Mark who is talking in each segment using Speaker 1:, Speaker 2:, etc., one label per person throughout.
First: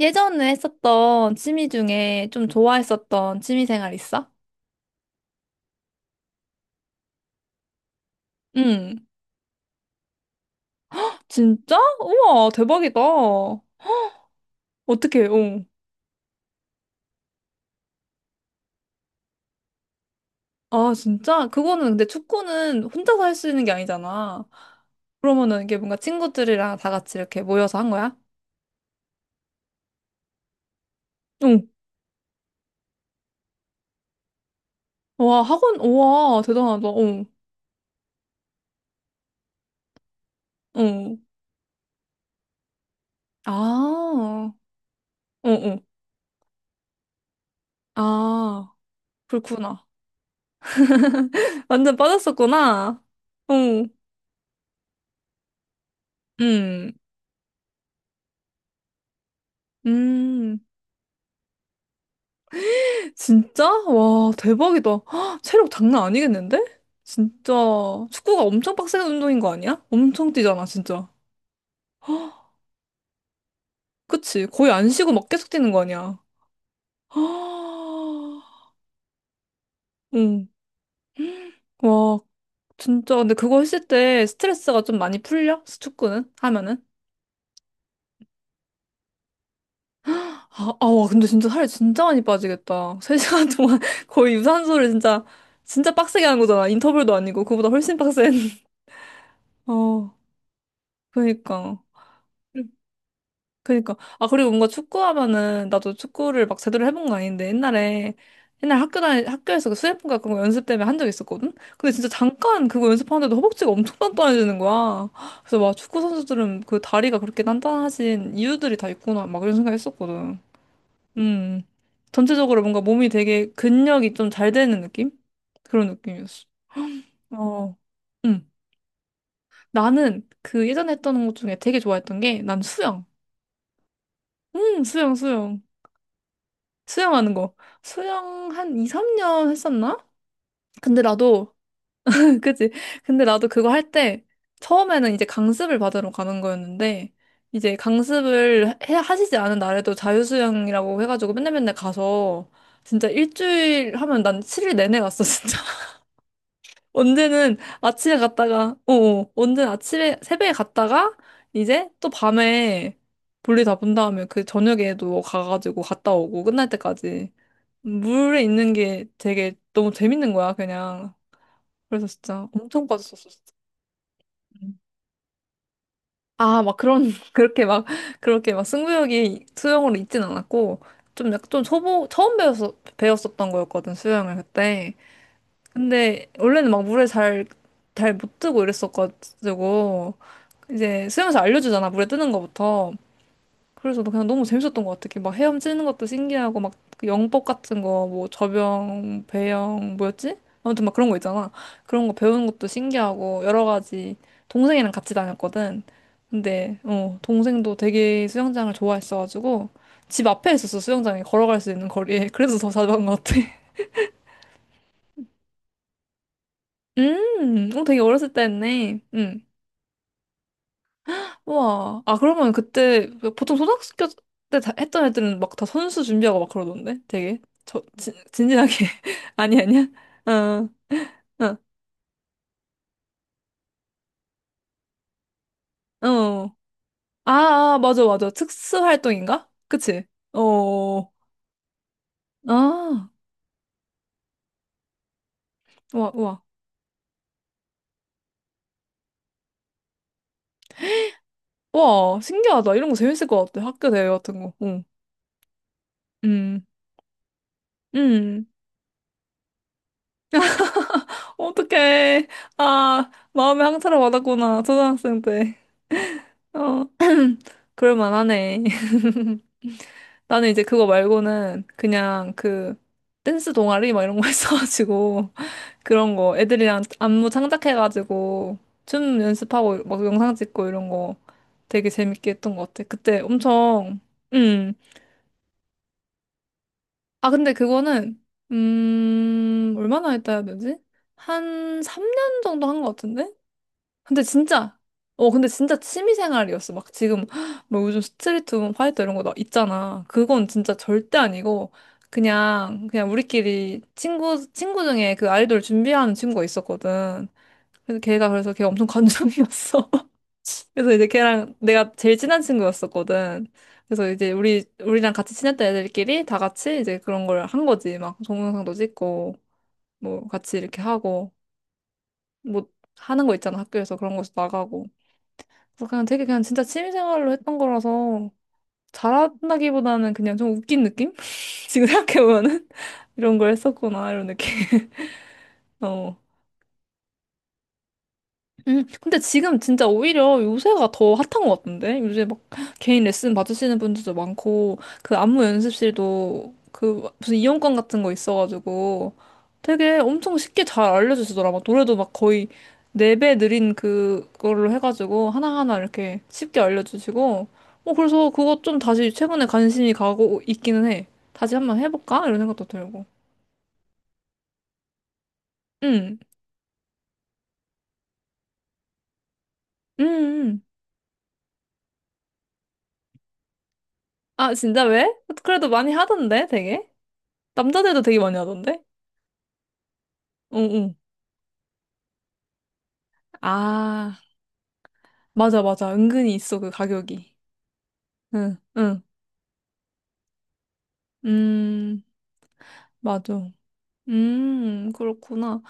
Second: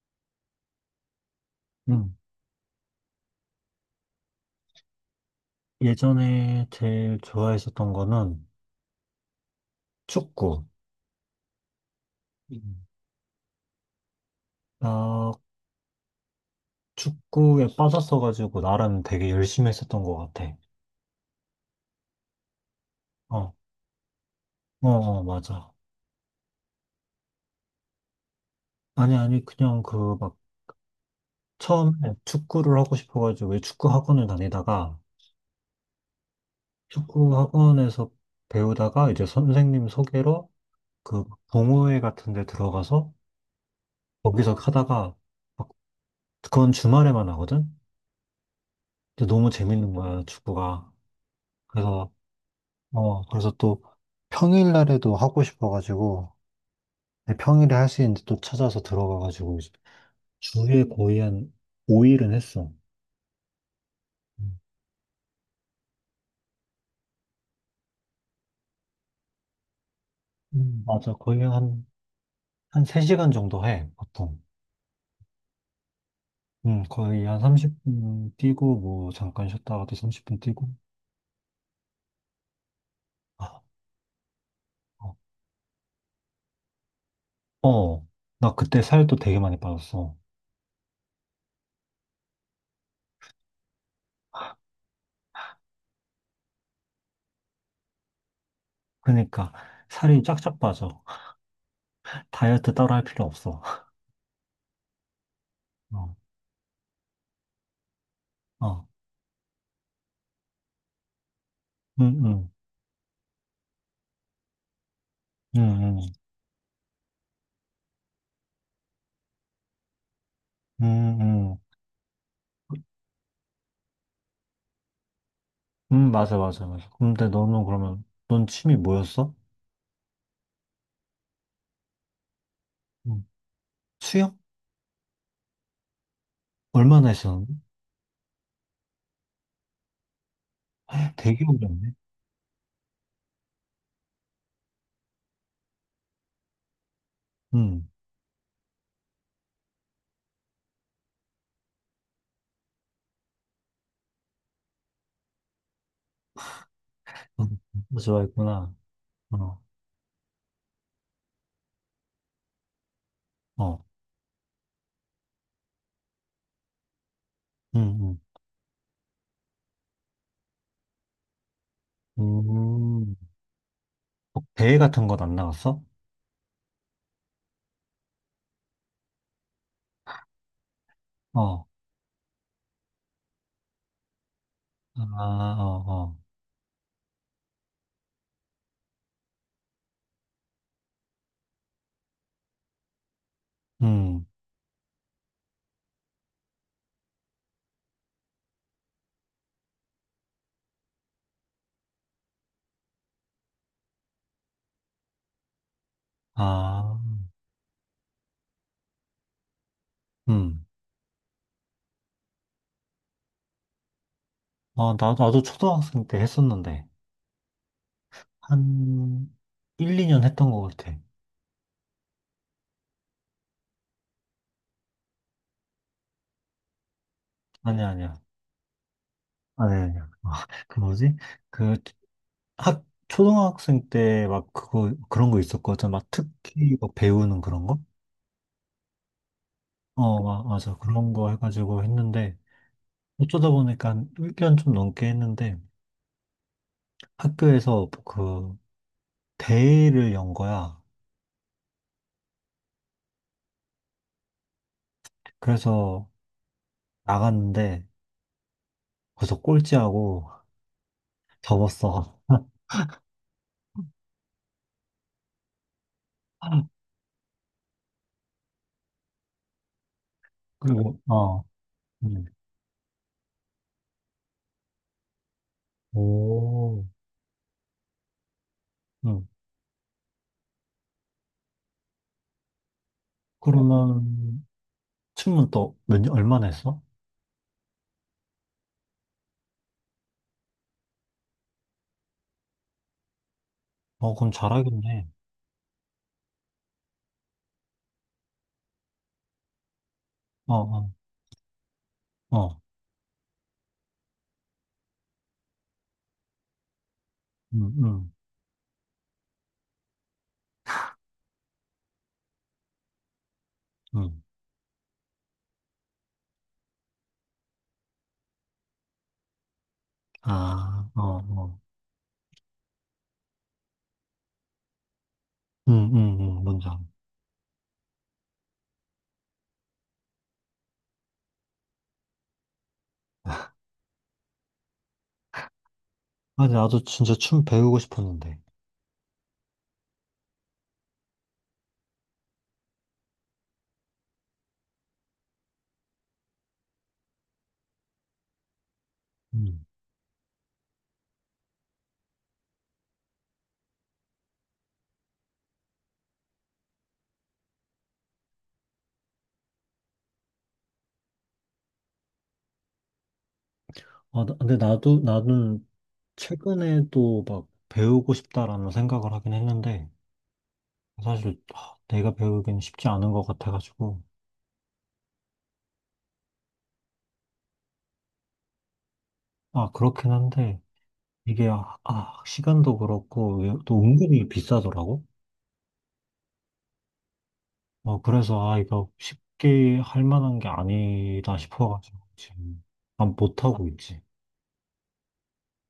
Speaker 1: 예전에 했었던 취미
Speaker 2: 음,
Speaker 1: 중에 좀 좋아했었던 취미 생활 있어?
Speaker 2: 예전에 제일 좋아했었던 거는
Speaker 1: 응.
Speaker 2: 축구.
Speaker 1: 진짜? 우와,
Speaker 2: 음.
Speaker 1: 대박이다. 어떻게,
Speaker 2: 나
Speaker 1: 어.
Speaker 2: 축구에 빠졌어가지고 나름 되게 열심히 했었던 것 같아.
Speaker 1: 아, 진짜? 그거는 근데 축구는 혼자서 할 수
Speaker 2: 어,
Speaker 1: 있는 게 아니잖아.
Speaker 2: 어, 어,
Speaker 1: 그러면은
Speaker 2: 맞아.
Speaker 1: 이게 뭔가 친구들이랑 다 같이 이렇게 모여서 한 거야?
Speaker 2: 아니, 아니, 그냥 그 막
Speaker 1: 응.
Speaker 2: 처음에 축구를 하고 싶어가지고 왜 축구 학원을 다니다가
Speaker 1: 와, 학원, 우와, 대단하다. 응.
Speaker 2: 축구 학원에서 배우다가 이제 선생님 소개로
Speaker 1: 응.
Speaker 2: 그 동호회 같은 데 들어가서
Speaker 1: 아,
Speaker 2: 거기서 하다가
Speaker 1: 응,
Speaker 2: 막
Speaker 1: 응.
Speaker 2: 그건 주말에만 하거든?
Speaker 1: 아,
Speaker 2: 근데 너무
Speaker 1: 그렇구나.
Speaker 2: 재밌는 거야, 축구가.
Speaker 1: 완전
Speaker 2: 그래서
Speaker 1: 빠졌었구나.
Speaker 2: 그래서
Speaker 1: 어.
Speaker 2: 또
Speaker 1: 응.
Speaker 2: 평일날에도 하고 싶어가지고,
Speaker 1: 음.
Speaker 2: 네, 평일에 할 수 있는데 또 찾아서 들어가가지고, 이제
Speaker 1: 음.
Speaker 2: 주에 거의 한 5일은 했어.
Speaker 1: 진짜? 와,
Speaker 2: 음,
Speaker 1: 대박이다. 헉, 체력 장난 아니겠는데? 진짜 축구가 엄청 빡센 운동인 거 아니야? 엄청 뛰잖아, 진짜.
Speaker 2: 맞아. 거의 한 3시간 정도 해, 보통.
Speaker 1: 그치? 거의 안 쉬고 막 계속 뛰는 거 아니야?
Speaker 2: 거의 한 30분
Speaker 1: 헉,
Speaker 2: 뛰고, 뭐, 잠깐 쉬었다가 또 30분
Speaker 1: 응.
Speaker 2: 뛰고.
Speaker 1: 와, 진짜. 근데
Speaker 2: 아,
Speaker 1: 그거 했을 때 스트레스가 좀
Speaker 2: 어,
Speaker 1: 많이 풀려? 축구는? 하면은?
Speaker 2: 어. 나 그때 살도 되게 많이 빠졌어.
Speaker 1: 아, 아, 와, 근데 진짜 살이 진짜 많이 빠지겠다. 3시간 동안 거의 유산소를 진짜, 진짜 빡세게 하는 거잖아. 인터벌도 아니고, 그거보다 훨씬 빡센.
Speaker 2: 그러니까,
Speaker 1: 어,
Speaker 2: 살이 쫙쫙 빠져.
Speaker 1: 그니까.
Speaker 2: 다이어트 따로 할 필요 없어.
Speaker 1: 그니까. 아, 그리고 뭔가 축구하면은, 나도
Speaker 2: 어,
Speaker 1: 축구를 막 제대로 해본 건 아닌데, 옛날에, 옛날
Speaker 2: 어,
Speaker 1: 학교 다니, 학교에서 그 수뇌품과 그런 거 연습 때문에 한 적 있었거든? 근데 진짜
Speaker 2: 응, 응,
Speaker 1: 잠깐 그거 연습하는데도 허벅지가 엄청 단단해지는 거야. 그래서 막 축구
Speaker 2: 응,
Speaker 1: 선수들은 그 다리가 그렇게 단단하신 이유들이 다 있구나. 막 이런 생각 했었거든.
Speaker 2: 응, 응,
Speaker 1: 음. 전체적으로 뭔가 몸이 되게 근력이 좀 잘 되는 느낌? 그런
Speaker 2: 맞아,
Speaker 1: 느낌이었어.
Speaker 2: 맞아, 맞아. 근데 너는
Speaker 1: 어.
Speaker 2: 그러면, 넌
Speaker 1: 음.
Speaker 2: 취미 뭐였어?
Speaker 1: 나는 그 예전에 했던 것 중에 되게 좋아했던 게, 난 수영.
Speaker 2: 음. 수영?
Speaker 1: 수영, 수영.
Speaker 2: 얼마나
Speaker 1: 수영하는 거.
Speaker 2: 했었는데?
Speaker 1: 수영 한 2, 3년 했었나? 근데
Speaker 2: 되게
Speaker 1: 나도,
Speaker 2: 오래 했네.
Speaker 1: 그치? 근데 나도 그거 할 때, 처음에는 이제 강습을 받으러 가는 거였는데, 이제
Speaker 2: 음,
Speaker 1: 강습을 해, 하시지 않은 날에도 자유수영이라고 해가지고 맨날 맨날 가서, 진짜 일주일 하면 난 7일 내내 갔어, 진짜. 언제는
Speaker 2: 음,
Speaker 1: 아침에
Speaker 2: 좋아했구나.
Speaker 1: 갔다가,
Speaker 2: 어,
Speaker 1: 언제는 아침에, 새벽에 갔다가, 이제 또 밤에 볼일 다
Speaker 2: 어,
Speaker 1: 본 다음에 그 저녁에도 가가지고 갔다 오고, 끝날 때까지.
Speaker 2: 음, 음.
Speaker 1: 물에 있는 게 되게 너무 재밌는 거야, 그냥. 그래서 진짜 엄청
Speaker 2: 음,
Speaker 1: 빠졌었어, 진짜.
Speaker 2: 뭐
Speaker 1: 음.
Speaker 2: 대회 같은 건 안 나갔어?
Speaker 1: 아, 막 그런, 그렇게 막, 그렇게 막 승부욕이 수영으로 있진 않았고, 좀 약간 좀
Speaker 2: 어,
Speaker 1: 초보, 처음 배웠어, 배웠었던 거였거든, 수영을 그때.
Speaker 2: 아, 어, 어,
Speaker 1: 근데 원래는 막 물에 잘, 잘 못 뜨고 이랬었가지고, 이제 수영에서 알려주잖아, 물에 뜨는 거부터. 그래서 나 그냥
Speaker 2: 음,
Speaker 1: 너무 재밌었던 것 같아. 이렇게 막 헤엄치는 것도 신기하고, 막그 영법 같은 거, 뭐 접영, 배영, 뭐였지? 아무튼 막 그런 거 있잖아. 그런 거 배우는 것도 신기하고, 여러 가지. 동생이랑 같이 다녔거든. 근데,
Speaker 2: 아,
Speaker 1: 동생도 되게 수영장을 좋아했어가지고, 집 앞에
Speaker 2: 음.
Speaker 1: 있었어, 수영장이. 걸어갈 수 있는 거리에. 그래서 더 자주 간 것 같아.
Speaker 2: 어, 나도 초등학생 때 했었는데,
Speaker 1: 되게 어렸을 때 했네.
Speaker 2: 한
Speaker 1: 음.
Speaker 2: 1, 2년 했던 것 같아.
Speaker 1: 우와. 아, 그러면 그때 보통 초등학교 때 다- 했던 애들은 막 다 선수 준비하고 막 그러던데? 되게
Speaker 2: 아니야, 아니야.
Speaker 1: 진지하게. 아니,
Speaker 2: 아니야,
Speaker 1: 아니야?
Speaker 2: 아니야. 어,
Speaker 1: 어,
Speaker 2: 그 뭐지?
Speaker 1: 어,
Speaker 2: 그 초등학생 때 막 그런 거 있었거든.
Speaker 1: 어.
Speaker 2: 막 특기 막 배우는 그런
Speaker 1: 아, 아,
Speaker 2: 거?
Speaker 1: 맞아, 맞아. 특수 활동인가? 그치?
Speaker 2: 어, 맞아.
Speaker 1: 어,
Speaker 2: 그런 거 해가지고 했는데,
Speaker 1: 아,
Speaker 2: 어쩌다 보니까 한 1년 좀 넘게 했는데,
Speaker 1: 우와, 우와.
Speaker 2: 학교에서 그 대회를 연 거야.
Speaker 1: 우와, 신기하다. 이런 거 재밌을 것 같아. 학교 대회 같은 거. 응.
Speaker 2: 그래서
Speaker 1: 음,
Speaker 2: 나갔는데,
Speaker 1: 음.
Speaker 2: 거기서 꼴찌하고 접었어.
Speaker 1: 어떡해. 아, 마음에 항차를 받았구나. 초등학생 때. 어, 그럴만하네. 나는 이제 그거
Speaker 2: 그리고.
Speaker 1: 말고는
Speaker 2: 음.
Speaker 1: 그냥 그 댄스 동아리 막 이런 거 했어가지고 그런 거 애들이랑
Speaker 2: 오,
Speaker 1: 안무 창작해가지고 춤
Speaker 2: 응.
Speaker 1: 연습하고 막 영상 찍고 이런 거 되게 재밌게 했던 것 같아. 그때 엄청.
Speaker 2: 그러면
Speaker 1: 음.
Speaker 2: 춤은 또 몇 년, 얼마나 했어?
Speaker 1: 아 근데 그거는 얼마나 했다 해야 되지? 한 3년 정도 한 것 같은데?
Speaker 2: 어,
Speaker 1: 근데
Speaker 2: 그럼
Speaker 1: 진짜,
Speaker 2: 잘하겠네.
Speaker 1: 근데 진짜 취미생활이었어. 막 지금, 뭐 요즘 스트리트 우먼 파이터 이런 거 나 있잖아. 그건
Speaker 2: 어,
Speaker 1: 진짜
Speaker 2: 어,
Speaker 1: 절대 아니고,
Speaker 2: 어,
Speaker 1: 그냥 우리끼리 친구 중에 그 아이돌 준비하는 친구가 있었거든.
Speaker 2: 응, 응,
Speaker 1: 그래서 걔 엄청 관종이었어. 그래서 이제 걔랑 내가 제일 친한 친구였었거든. 그래서
Speaker 2: 응.
Speaker 1: 이제 우리랑 같이 친했던 애들끼리 다 같이 이제 그런 걸 한 거지. 막 동영상도 찍고, 뭐 같이 이렇게
Speaker 2: 아, 어,
Speaker 1: 하고,
Speaker 2: 어.
Speaker 1: 뭐 하는 거 있잖아. 학교에서 그런 거에서 나가고. 그래서
Speaker 2: 응,
Speaker 1: 그냥
Speaker 2: 응,
Speaker 1: 되게 그냥
Speaker 2: 응,
Speaker 1: 진짜
Speaker 2: 뭔지 알아.
Speaker 1: 취미생활로 했던 거라서 잘한다기보다는 그냥 좀 웃긴 느낌? 지금 생각해보면은 이런 걸 했었구나 이런 느낌. 어.
Speaker 2: 아니, 나도 진짜 춤 배우고 싶었는데.
Speaker 1: 근데 지금 진짜 오히려 요새가 더 핫한 것 같은데? 요새 막 개인 레슨 받으시는 분들도 많고, 그 안무 연습실도 그 무슨 이용권 같은 거 있어가지고
Speaker 2: 음.
Speaker 1: 되게 엄청 쉽게 잘 알려주시더라. 막 노래도 막 거의 4배 느린 그걸로 해가지고 하나하나 이렇게 쉽게 알려주시고, 그래서 그거 좀 다시 최근에 관심이 가고 있기는 해. 다시 한번 해볼까? 이런 생각도 들고.
Speaker 2: 아, 근데 나는
Speaker 1: 음,
Speaker 2: 최근에도 막 배우고 싶다라는 생각을 하긴 했는데,
Speaker 1: 음, 음.
Speaker 2: 사실 아, 내가 배우기는 쉽지 않은 것 같아가지고.
Speaker 1: 아, 진짜 왜? 그래도 많이 하던데, 되게? 남자들도 되게 많이 하던데?
Speaker 2: 아, 그렇긴 한데,
Speaker 1: 응, 응.
Speaker 2: 이게, 시간도 그렇고, 이게 또
Speaker 1: 아,
Speaker 2: 은근히 비싸더라고.
Speaker 1: 맞아, 맞아. 은근히 있어, 그 가격이.
Speaker 2: 어, 그래서,
Speaker 1: 응,
Speaker 2: 아, 이거
Speaker 1: 응.
Speaker 2: 쉽게 할 만한 게 아니다 싶어가지고,
Speaker 1: 음,
Speaker 2: 지금, 안
Speaker 1: 맞아.
Speaker 2: 못하고 있지.
Speaker 1: 그렇구나.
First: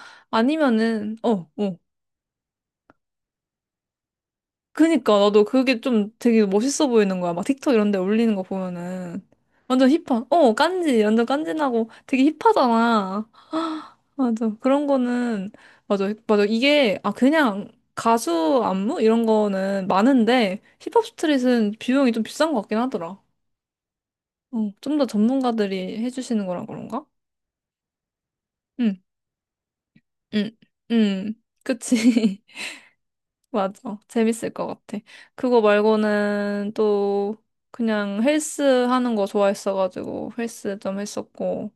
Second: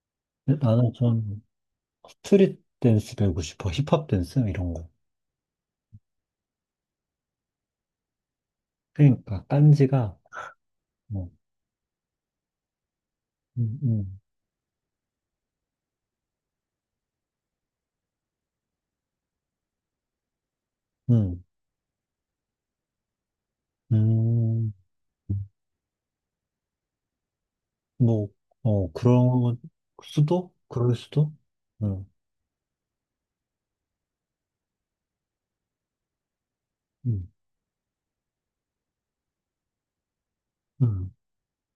Speaker 2: 근데 나는
Speaker 1: 아니면은,
Speaker 2: 좀,
Speaker 1: 어, 어.
Speaker 2: 스트릿 댄스 배우고 싶어. 힙합 댄스 이런 거.
Speaker 1: 그니까 나도 그게 좀 되게 멋있어 보이는 거야. 막 틱톡 이런 데 올리는 거 보면은
Speaker 2: 그러니까
Speaker 1: 완전
Speaker 2: 딴지가
Speaker 1: 힙한. 어, 깐지. 완전
Speaker 2: 뭐,
Speaker 1: 깐지나고 되게 힙하잖아.
Speaker 2: 음, 음,
Speaker 1: 맞아. 그런 거는 맞아. 맞아. 이게 그냥 가수 안무 이런 거는 많은데 힙합
Speaker 2: 음,
Speaker 1: 스트릿은 비용이 좀 비싼 것 같긴 하더라. 어,
Speaker 2: 음,
Speaker 1: 좀 더 전문가들이 해주시는 거라 그런가?
Speaker 2: 뭐, 어,
Speaker 1: 응,
Speaker 2: 그런
Speaker 1: 응,
Speaker 2: 수도? 그럴 수도?
Speaker 1: 응.
Speaker 2: 음,
Speaker 1: 그치. 맞아. 재밌을 것 같아. 그거 말고는
Speaker 2: 음,
Speaker 1: 또 그냥 헬스 하는 거 좋아했어가지고 헬스 좀
Speaker 2: 음,
Speaker 1: 했었고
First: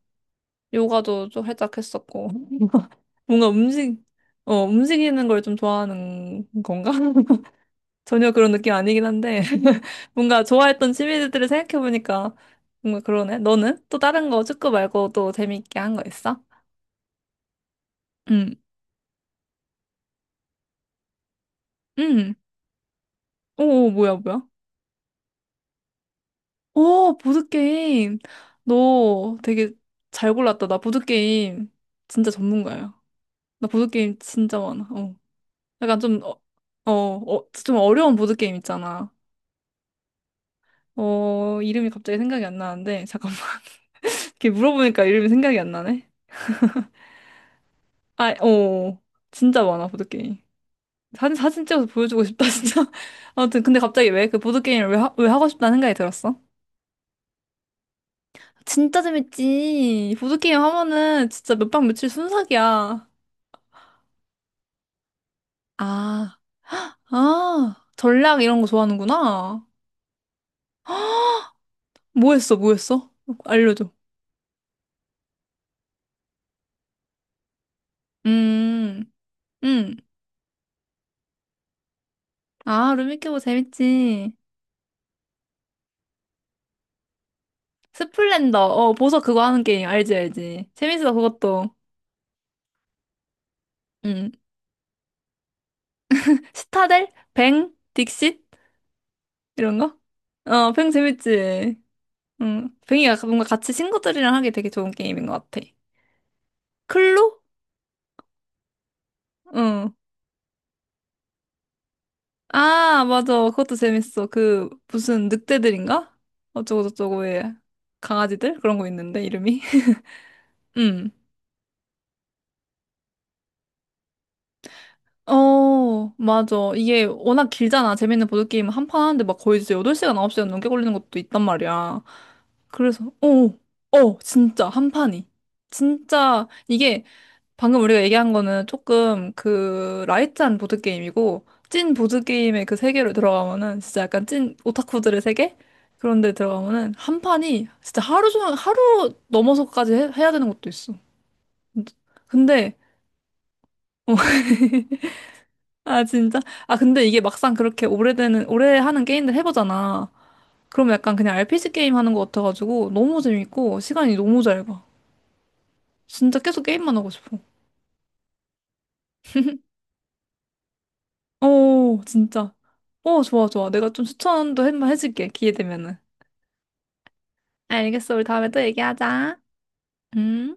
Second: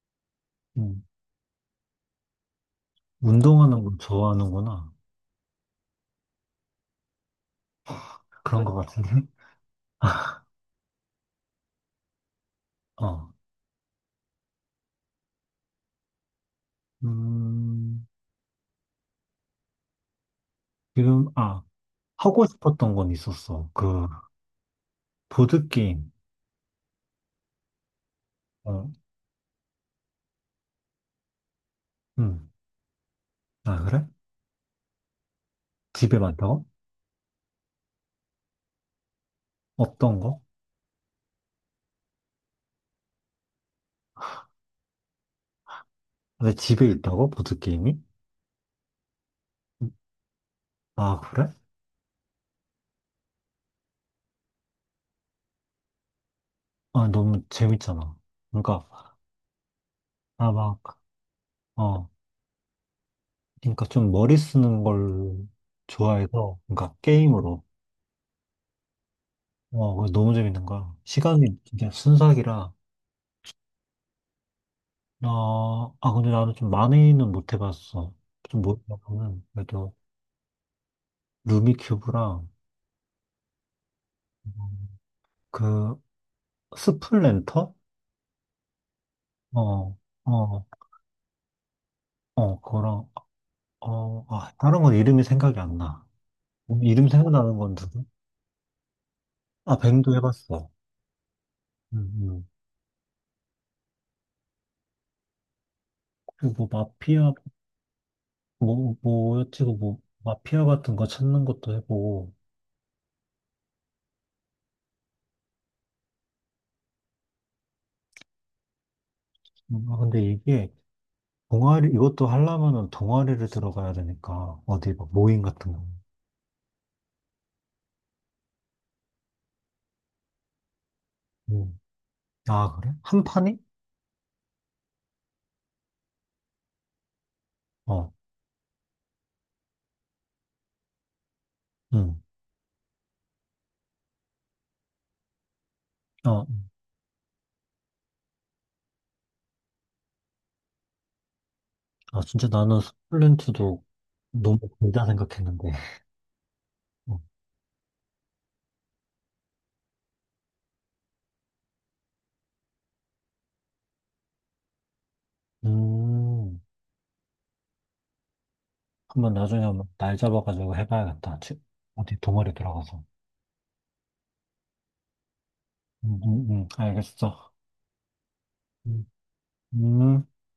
Speaker 2: 음.
Speaker 1: 요가도 좀 살짝 했었고. 뭔가
Speaker 2: 운동하는 걸 좋아하는구나.
Speaker 1: 움직이는 걸 좀 좋아하는 건가? 전혀 그런
Speaker 2: 그런
Speaker 1: 느낌
Speaker 2: 것
Speaker 1: 아니긴
Speaker 2: 같은데?
Speaker 1: 한데. 뭔가 좋아했던 취미들을 생각해보니까 뭔가
Speaker 2: 어,
Speaker 1: 그러네. 너는 또 다른 거 축구 말고 또 재밌게 한 거 있어?
Speaker 2: 음,
Speaker 1: 응.
Speaker 2: 지금, 아,
Speaker 1: 응.
Speaker 2: 하고 싶었던 건 있었어.
Speaker 1: 오,
Speaker 2: 그,
Speaker 1: 뭐야 뭐야?
Speaker 2: 보드게임.
Speaker 1: 오, 보드게임.
Speaker 2: 어,
Speaker 1: 너 되게 잘 골랐다. 나 보드게임 진짜
Speaker 2: 음.
Speaker 1: 전문가야. 나
Speaker 2: 아, 그래?
Speaker 1: 보드게임 진짜 많아. 어. 약간
Speaker 2: 집에
Speaker 1: 좀,
Speaker 2: 많다고?
Speaker 1: 좀 어려운 보드게임 있잖아.
Speaker 2: 어떤 거?
Speaker 1: 이름이 갑자기 생각이 안 나는데, 잠깐만. 이렇게 물어보니까 이름이 생각이 안 나네.
Speaker 2: 왜 집에 있다고? 보드게임이?
Speaker 1: 아, 진짜 많아, 보드게임.
Speaker 2: 아, 그래?
Speaker 1: 사진 찍어서 보여주고 싶다, 진짜. 아무튼, 근데 갑자기 왜 그 보드게임을 왜 하고 싶다는 생각이 들었어?
Speaker 2: 아, 너무 재밌잖아. 그러니까,
Speaker 1: 진짜 재밌지.
Speaker 2: 아,
Speaker 1: 보드게임
Speaker 2: 막,
Speaker 1: 하면은 진짜 몇 박 며칠
Speaker 2: 어,
Speaker 1: 순삭이야.
Speaker 2: 그러니까 좀 머리 쓰는 걸
Speaker 1: 아,
Speaker 2: 좋아해서, 그러니까 게임으로,
Speaker 1: 아, 전략 이런 거 좋아하는구나.
Speaker 2: 어, 그거 너무 재밌는 거야. 시간이 진짜
Speaker 1: 뭐 했어, 뭐
Speaker 2: 순삭이라,
Speaker 1: 했어? 알려줘.
Speaker 2: 어, 아, 근데 나는 좀 많이는 못 해봤어. 좀 못
Speaker 1: 음,
Speaker 2: 해봤거든. 그래도,
Speaker 1: 음.
Speaker 2: 루미큐브랑,
Speaker 1: 아, 루미큐브 재밌지.
Speaker 2: 음, 그, 스플랜터?
Speaker 1: 스플렌더, 보석 그거 하는 게임,
Speaker 2: 어,
Speaker 1: 알지,
Speaker 2: 어,
Speaker 1: 알지. 재밌어, 그것도.
Speaker 2: 어, 그거랑, 어,
Speaker 1: 음.
Speaker 2: 아, 다른 건 이름이 생각이 안 나.
Speaker 1: 스타델?
Speaker 2: 이름 생각나는
Speaker 1: 뱅?
Speaker 2: 건 누구?
Speaker 1: 딕싯? 이런
Speaker 2: 아,
Speaker 1: 거?
Speaker 2: 뱅도 해봤어.
Speaker 1: 어, 뱅 재밌지.
Speaker 2: 음, 음.
Speaker 1: 응. 뱅이가 뭔가 같이 친구들이랑 하기 되게 좋은 게임인 것 같아.
Speaker 2: 그리고 마피아
Speaker 1: 클로?
Speaker 2: 뭐, 뭐, 여치고
Speaker 1: 응.
Speaker 2: 뭐, 마피아 같은 거 찾는 것도 해보고.
Speaker 1: 아, 맞아. 그것도 재밌어. 그, 무슨 늑대들인가? 어쩌고저쩌고의 강아지들? 그런 거 있는데, 이름이.
Speaker 2: 아, 근데 이게,
Speaker 1: 응.
Speaker 2: 동아리, 이것도 하려면은 동아리를 들어가야 되니까, 어디 막 모임 같은 거.
Speaker 1: 어, 맞아. 이게 워낙 길잖아. 재밌는 보드게임은 한 판 하는데 막 거의 진짜 8시간, 9시간 넘게 걸리는 것도 있단
Speaker 2: 음.
Speaker 1: 말이야.
Speaker 2: 아, 그래?
Speaker 1: 그래서,
Speaker 2: 한 판이?
Speaker 1: 진짜, 한 판이. 진짜, 이게 방금 우리가
Speaker 2: 어,
Speaker 1: 얘기한 거는 조금 그 라이트한 보드게임이고, 찐
Speaker 2: 응.
Speaker 1: 보드게임의 그 세계로 들어가면은 진짜 약간 찐 오타쿠들의 세계? 그런 데
Speaker 2: 아,
Speaker 1: 들어가면은 한 판이 진짜 하루 종일, 하루 넘어서까지 해야 되는 것도 있어.
Speaker 2: 아, 진짜
Speaker 1: 근데,
Speaker 2: 나는 스플렌트도
Speaker 1: 어,
Speaker 2: 너무 길다 생각했는데.
Speaker 1: 아, 진짜? 아, 근데
Speaker 2: 어.
Speaker 1: 이게 막상 그렇게 오래되는, 오래 하는 게임들 해보잖아. 그럼 약간 그냥 RPG 게임 하는 것 같아가지고 너무 재밌고 시간이 너무 잘 가. 진짜
Speaker 2: 음,
Speaker 1: 계속 게임만 하고 싶어.
Speaker 2: 한번 나중에 한번 날 잡아가지고 해봐야겠다.
Speaker 1: 오,
Speaker 2: 어디
Speaker 1: 진짜.
Speaker 2: 동아리 들어가서.
Speaker 1: 오, 좋아, 좋아. 내가 좀 추천도 한번 해줄게. 기회 되면은.
Speaker 2: 알겠어.
Speaker 1: 알겠어. 우리 다음에 또
Speaker 2: 음.
Speaker 1: 얘기하자.
Speaker 2: 음.
Speaker 1: 응?